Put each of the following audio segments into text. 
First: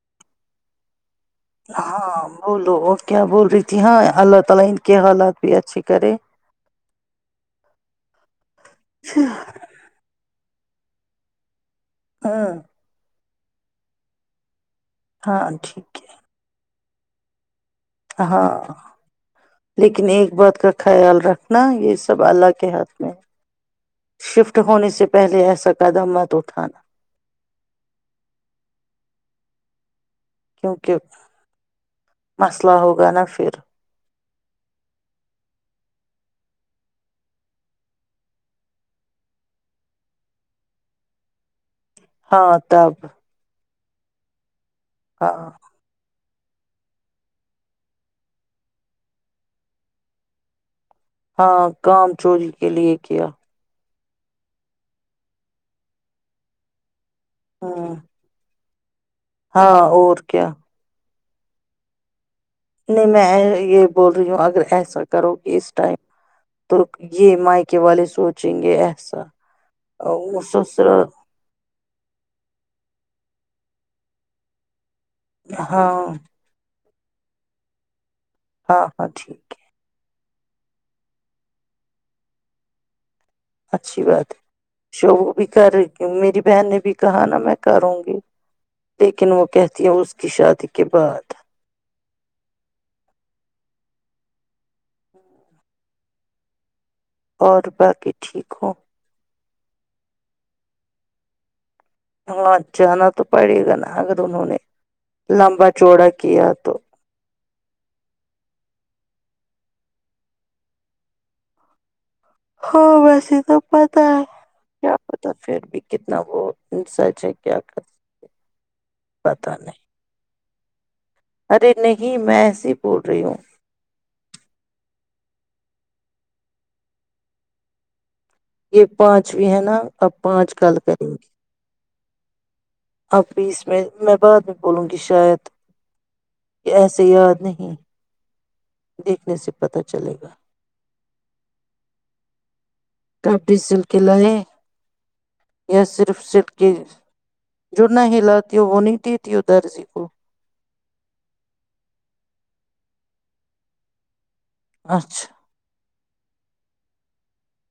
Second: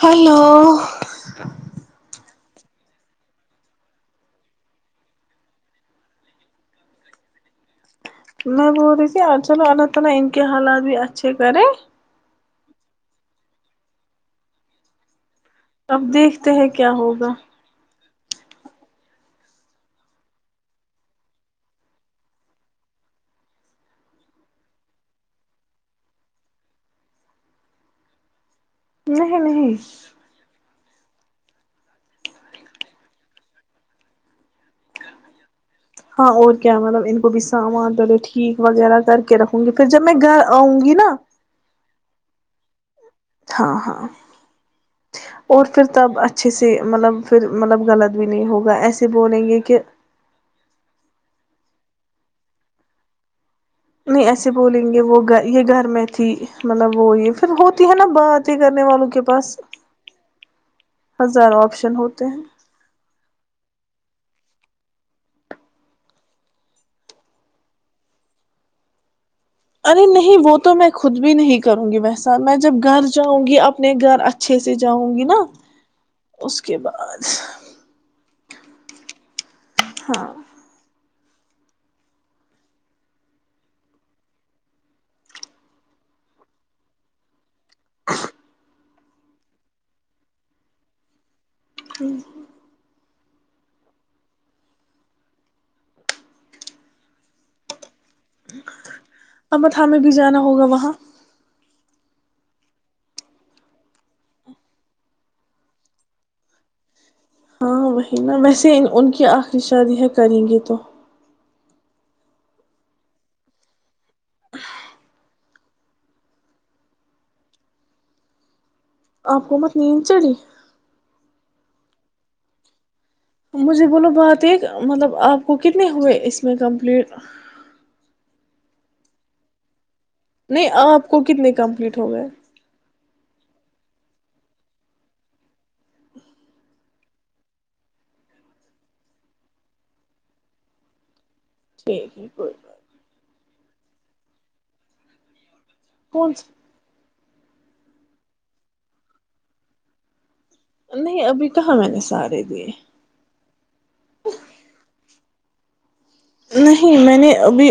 Hello ہاں او لو کیا بول رہی تھی اللہ تعالی ان کے حالات بھی اچھے کرے بولو میں بول رہی تھی چلو ال تو کیا حالات بھی اچھے کریں ہاں ہاں اب ٹھیک دیکھتے ہیں کیا ہوگا ہاں لیکن ایک بات کا خیال رکھنا یہ سب اللہ کے ہاتھ میں ہے شفٹ ہونے سے پہلے ایسا قدم مت اٹھانا نہیں نہیں کیونکہ مسئلہ ہوگا نا پھر ہاں اور کیا مطلب ان کو بھی سامان پلے ٹھیک وغیرہ کر کے رکھوں گی پھر جب میں گھر آؤں گی نا ہاں تب ہاں ہاں ہاں اور پھر تچھ اچھے سے مطلب پھر مطلب غلط بھی نہیں ہوگا ایسے بولیں گے کہ ہاں کام چوری کے لیے کیا نہیں ایسے بولیں گے وہ گ یہ گھر میں تھی مطلب وہ یہ پھر ہوتی ہے ہوں نا بات کرنے والوں کے پاس ہاں اور کیا ہزاروں آپشن ہوتے ہیں نہیں میں یہ بول رہی ہوں اگر ایسا کرو گ اس ٹائم تو یہ مائکے والے سوچیں گے ایسا ارے نہیں وہ تو میں سسرال خود بھی نہیں کروں گی ویسا میں جب گھر چاہوں گی اپنے گھر اچھے سے جاؤ گی نا ہاں اس کے بعد اچ ہاں ہاں ٹھیک ہے ہاں اچھی بات ہے شوبو بھی کر رہی میری بہن نے بھی کہا نا میں کروں گی لیکن وہ کہتی ہیں اس کی شادی کے بعد ہوں اور باقی ٹھیک ہوں امر تھا میں بھی جانا ہوگا وہاں ہاں جانا تو پڑے گا نا اگر انہوں نے لمبا چوڑا کیا تو ہاں وہی نا ویسے ان کی آخری شادی ہے کریں گے تو ہاں ویسے تو پتا ہے کیا پتا پھر بھی کتنا وہ سچ ہے کیا کرک آپ کوومت نیند چڑی ارے نہیں میں س مجھے بولو بہت ایک مطلب آپ کو کتنے ہوئے اس میں کمپلیٹ یہ پانچ بھی ہے نا اب پانچ نہیں کل آپ کریں گی کو کتنے کمپلیٹ ا ہوئے اب بھی اس میں میں بعد میں بولوں گی شاید یہ ایسے یاد نہیں دیکھنے سے پتہ چلے گا ٹھیک ہے کوئی بات نہیں ابی سل کے ل ہیں صرف کون سٹ سا؟ کی جو نہ ہلاتیوں وہ نہیں دیتیوں درزی کو نہیں ابھی کہاں میں نے سہارے دیے [unintelligible] پانچھ نہیں میں نے ابھی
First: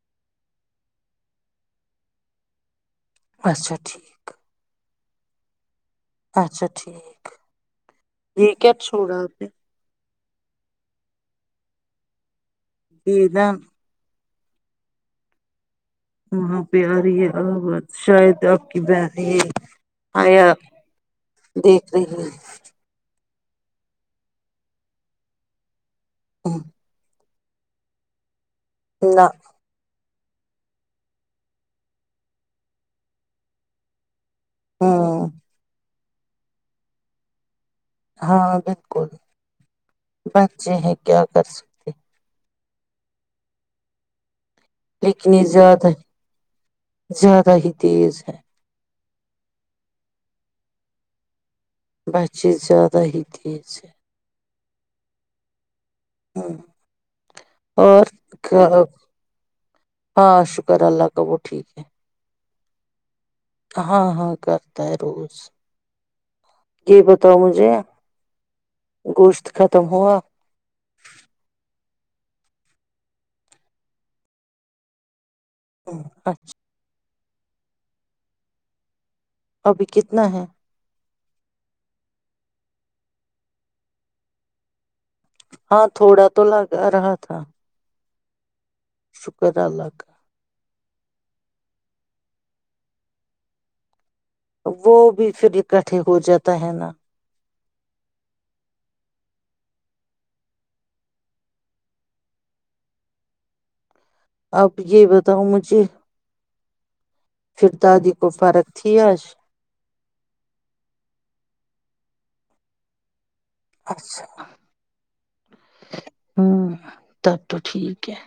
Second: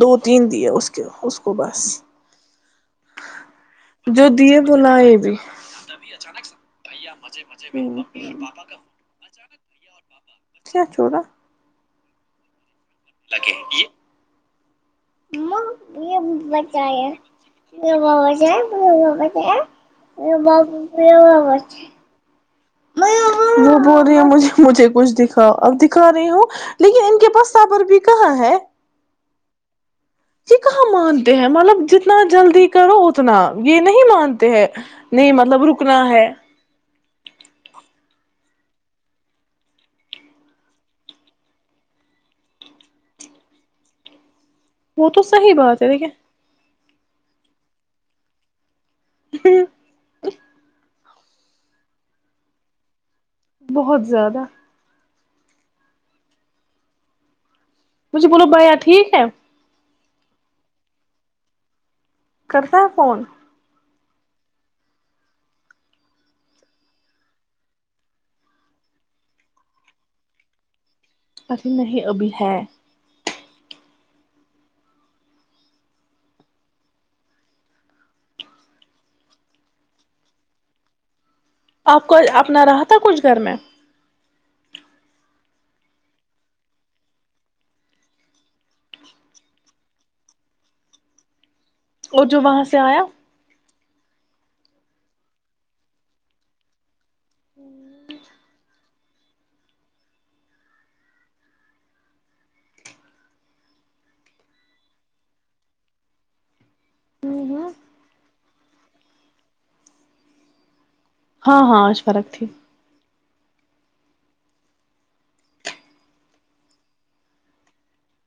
دو تین دے اس کے اس کو بس اچسا ٹھیک ل ہے بھی اچانک س اچھا بھیا ٹھیک مزے مزے میں ہ یہ پپا کیا کا چھوڑا آپ نے کیا چھوڑا یہ ال نا کے کہ [inaudible] مے وہاں پہ بچیا آ رہی ہے آواز مچ م شاید آپ کی بہن بچ یہ آیا دیکھ رہی ہے میرےےچ وہ بول رہی ہے مجھے مجھے کچھ دکھاؤ اب د کر رہی ہوں لیکن ان کے پاس سابر بھی کہاں ہے نہ یہ کہاں مانتے ہیں مطلب جتنا جلدی کرو اتنا یہ نہیں مانتے ہیں ہوں نہیں مطلب رکنا ہے [inaudible] ہاں بالکل بچے ہیں کیا کر سکتے وہ تو لیکن یہ صحیح بات زیادہ ہے دٹھیک ہے زیادہ ہی تیز ہے [inaudible] بس چیز زیادہ ہی تیز بہت زیادہ ہمم مجھے بولو بیا ٹھیک ہے ہاں شکر اللہ کا وہ ٹھیک ہے کرتا ہے فون ہاں ہاں کرتا ہے روز یہ بتاؤ مجھے گوشت ختم ہوا ارے نہیں ابھی ہے ہمم اچھا ابھی کتنا ہے آپ کو اپنا رہا تھا کچھ گھر میں ہاں تھوڑا تو لگا رہا تھا س کر ال الگہ اور جو وہاں سے آیا وہ بھی پھر اکٹھے ہو جاتا ہے نا [inaudible] آپ یہ بتاؤ مجھے پر دادی کو فرغ ا تھییاس ہاں ہاں آج فرق تھی اچھا ہ تب تو ٹھیک ہے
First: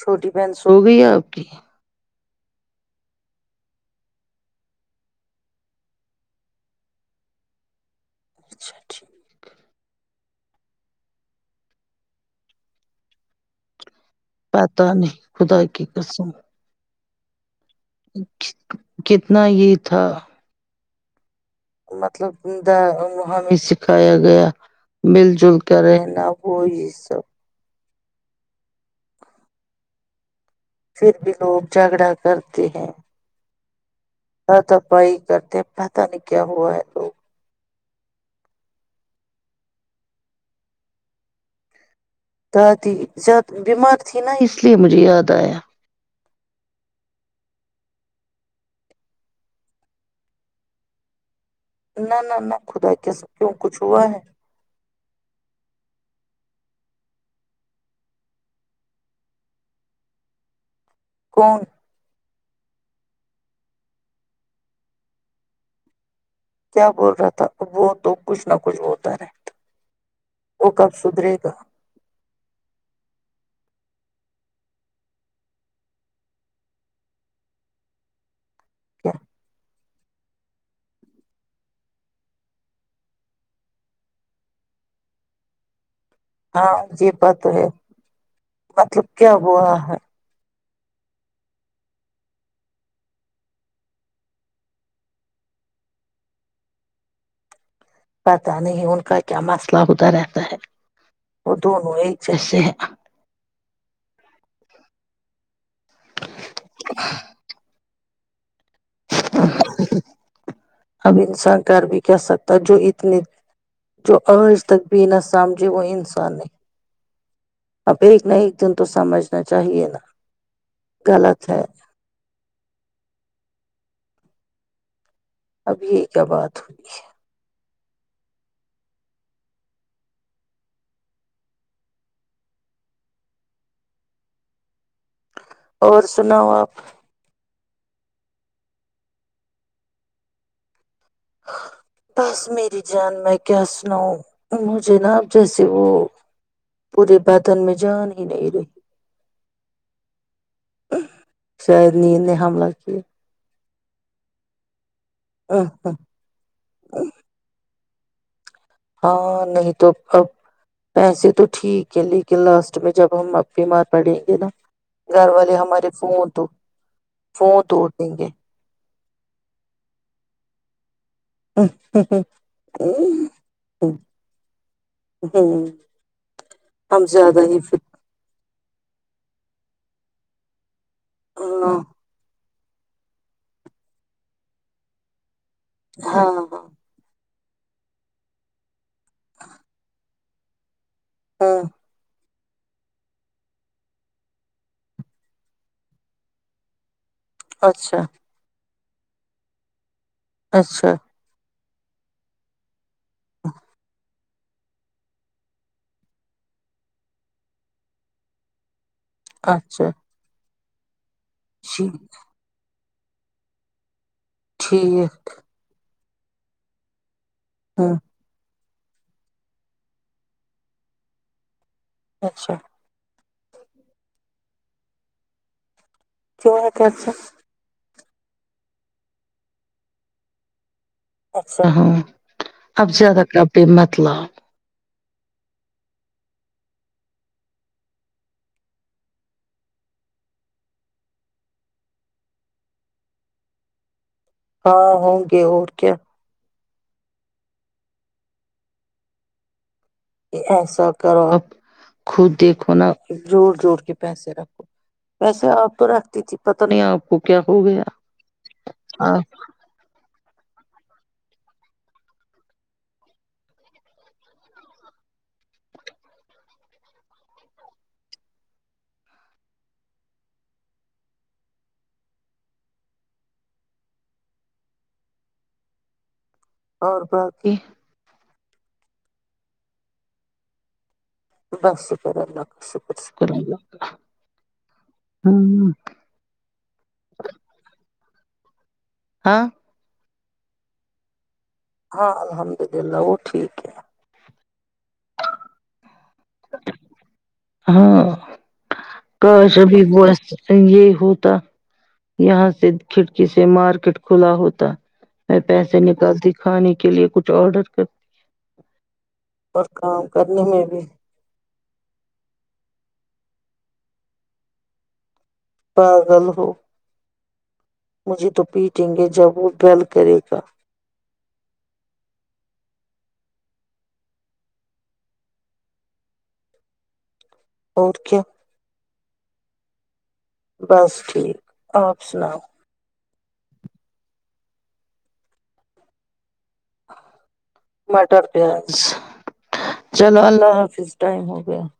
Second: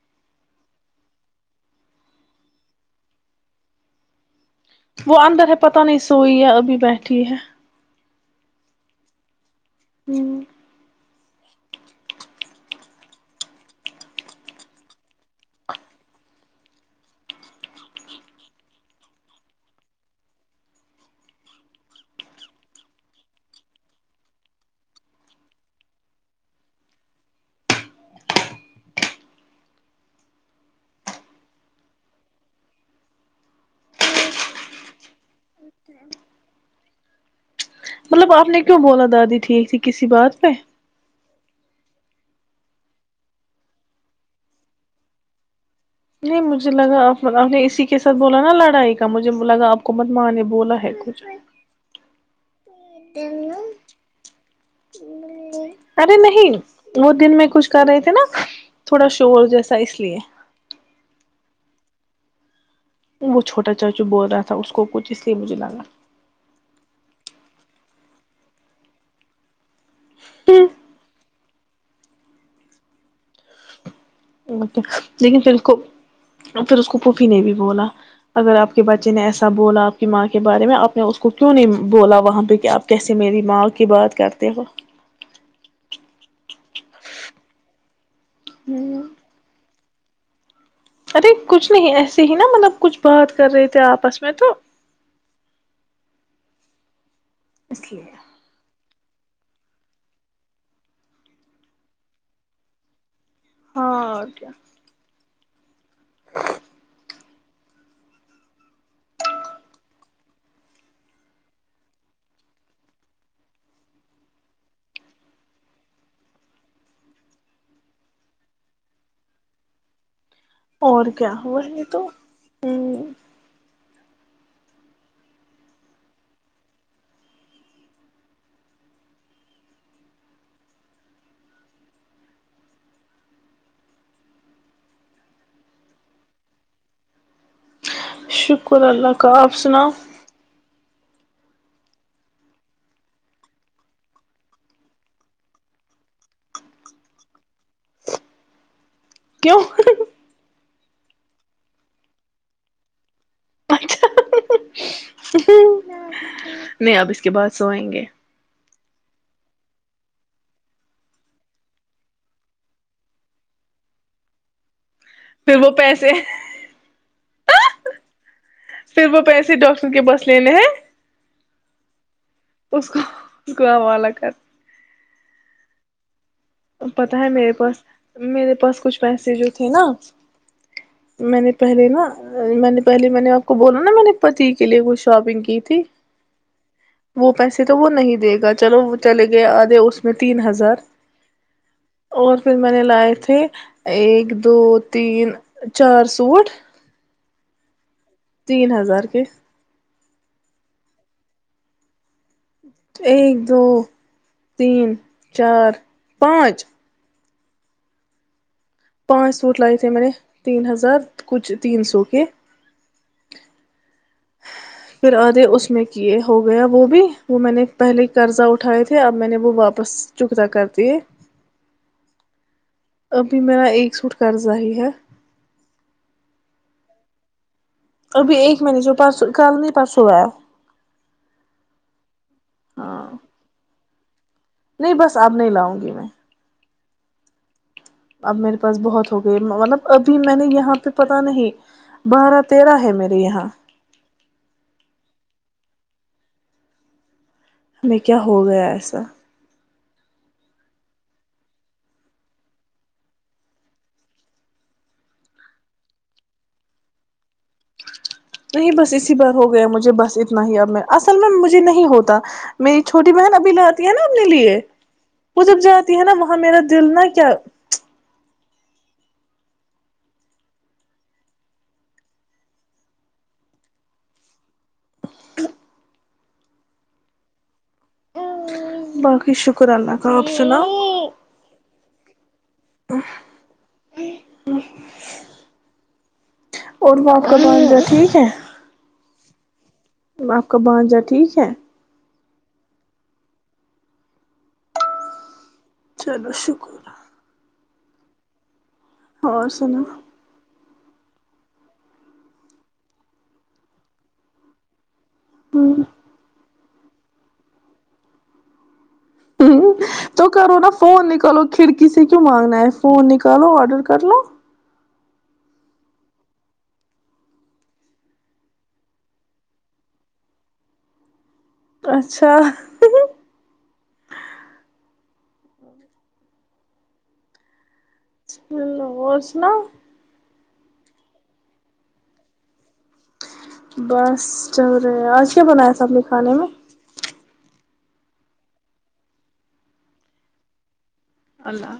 چھوٹی بہن سو گئی ہے آپ کی وہ اندر ہے پتہ نہیں سوئی ہے ابھی بیٹھی ہے اچھا ٹھیک ہوں پتاہ نہیں خدا کی کرسوں کتنا یہ تھا مطلب د ہمیں سکھایا گیا مل جل کر رہنا وہ یہ سب پھر بھی لوگ جھگڑا کرتے ہیں داتاپائی کرتے پتاہ نہیں کیا ہوا ہے تو مطلب آپ نے کیوں بولا دادی ٹھیک تھی کسی بات پہ تی بیمار تھی نا اس لیے مجھے یاد آیا نہیں مجھے لگا آپ نے اسی کے ساتھ بولا نا لڑائی کا مجھے لگا آپ کو مت ماں نے بولا ہے کچھ نہ نہ نہ خدا کیس کیوں کچھ ہوا ہے ارے نہیں وہ دن میں کچھ کر رہے تھے نا تھوڑا شور جیسا اس لیے کون وہ چھوٹا چاچو بول رہا تھا اس کو کچھ اس لیے مجھے لگا کیا بول رہا تھا وہ تو کچھ نہ کچھ بتا رہے وہ کب سدھرے گا اھا لیکن پھر اس کو پھر اس کو پھفی نے بھی بولا اگر آپ کے بچے کیا نے ایسا بولا ماں کے بارے میں آپ نے اس کو کیوں نہیں بولا وہاں پہ کہ آپ کیسے میری ماں کی بات کرتے ہو ہاں جی بات ہے مطلب کیا ہوا ہے ارے کچھ نہیں ایسے ہی نا مطلب کچھ بات کر رہے تھے آپس میں تو اس لیے پتا نہیں ہ کا کیا مسئلہ ہوتا رہتا ہے وہ دونوں ایک جیسے ہے ہاں اور کیا کیا [unintelligible] اب انسان کار بھی کہہ سکتا جو اتنی جو آج تک بھی نہ سمجھے وہ انسان ہے آب ایک نہ ایک دن تو سمجھنا چاہیے نا اور کیا غلط ہے وہی تو ہاں اب یہی کیا بات ہوئی ہے اور سناؤ آپ شکر اللہ کا آپ سناؤ بس میری جان میں کیا سناؤ مجھے نا اپ جیسے وہ پورے بتن میں جان ہی نہیں رہی کیوں شاید ند نے حملہ کیا پچچا نہیں اب اس کے بعد سو آئیں گے [unintelligible] ہاں نہیں تو اب پیسے تو ٹھیک ہے لیکن لاسٹ میں جب ہم اپ بی مار پڑیں گے نا گھر والے پھر وہ ہمارے پیسے فون تو وہ توڑ دیں گے پھر وہ پیسے ڈاکٹر کے بس لینے ہیں ہ ہ ہ اس کو اس کو آوال کر ہم پتا ہے زیادہ میرے ہی پاس میرے پاس کچھ پیسے جو تھے نا میں نے ہاں پہلے نا میں نے پہلے میں نے آپ کو بولا نا میں نے پتی کے لیے کچھ شاپنگ کی تھی ہاں ہاں وہ پیسے تو وہ نہیں دے گا چلو چل گیاد اس میں تین ہزار ہاں اور پھر میں نے لائے تھے ایک دو تین چار سوٹ اچھا تین ہزار کے اچھا ایک دو تین چار پانچ پانچ سوٹ لائے اچھا تھے میں نے تین ہزار کچھ تین جی سو کے پھر ٹھیک آدے اس میں یہ ہو گیا وہ بھی وہ میں نے ہاں پہلے قرضہ اٹھا اٹھائے تھے اب میں نے وہ واپس چکتا کر دیے اچھا ابھی میرا ایک سوٹ کررضہ ہی ہے چ اچھا ابھی ایک مہینے جو پس کل نہیں پرسوں ہوا ہے اچھا ہاں اب زیادہ کرے مت اخطلاف نہیں بس آپ نہیں لاؤں گی میں اب میرے پاس بہت ہو گئے مطلب ابھی میں نے یہاں پہ پتا نہیں بارہ تیرہ ہے میرے یہاں ہاں ہوں گے اور کیا ہمیں کیا ہو گیا ایسا کہ ایسا کرو آپ خود دیکھو نہ زور جوور کے پیسے رکھو پیسے آپ تو رکھتی تھی پتہ نہیں آپ کو کیا ہو گیا نہیں بس اسی بار ہو گیا مجھے بس اتنا ہی اب اصل میں مجھے نہیں ہوتا میری چھوٹی بہن ابھی لاتی ہے نا اپنے لیے وہ جب جاتی ہے نا وہاں میرا دل نا کیا اور باقی باقی شکر اللہ کا آپ سناؤ بس شکر اللہ شکر شکر اللہ ہ چھ ہاں آپ کا بانجا ٹھیک ہے ہاں الحمد للہ وہ ٹھیک ہے چلو شکہ ہاں کش سنا بگ ہ بس یہ ہوتا یہاں سے کھڑکی سے مارکیٹ کھلا ہوتا میں پیسے نکلتی کھانے کی کے لیے کچھ آڈر کر د ہ تو کرو نا فون نکالو کھڑکی سے کیوں مانگنا ہے فون نک چلو آڈر کر لو پاگل ہو مجھے تو پیٹیں گے جب وہ گل کرے گا اچھا اور کیا ہو اور سنا بس ٹھیک آپ سناؤ بس چ رہے آج کیا بنایا تھاب نے کھانے میں مٹر پیاز چلو اللہ حافظ ٹائم ہو گیا اللہ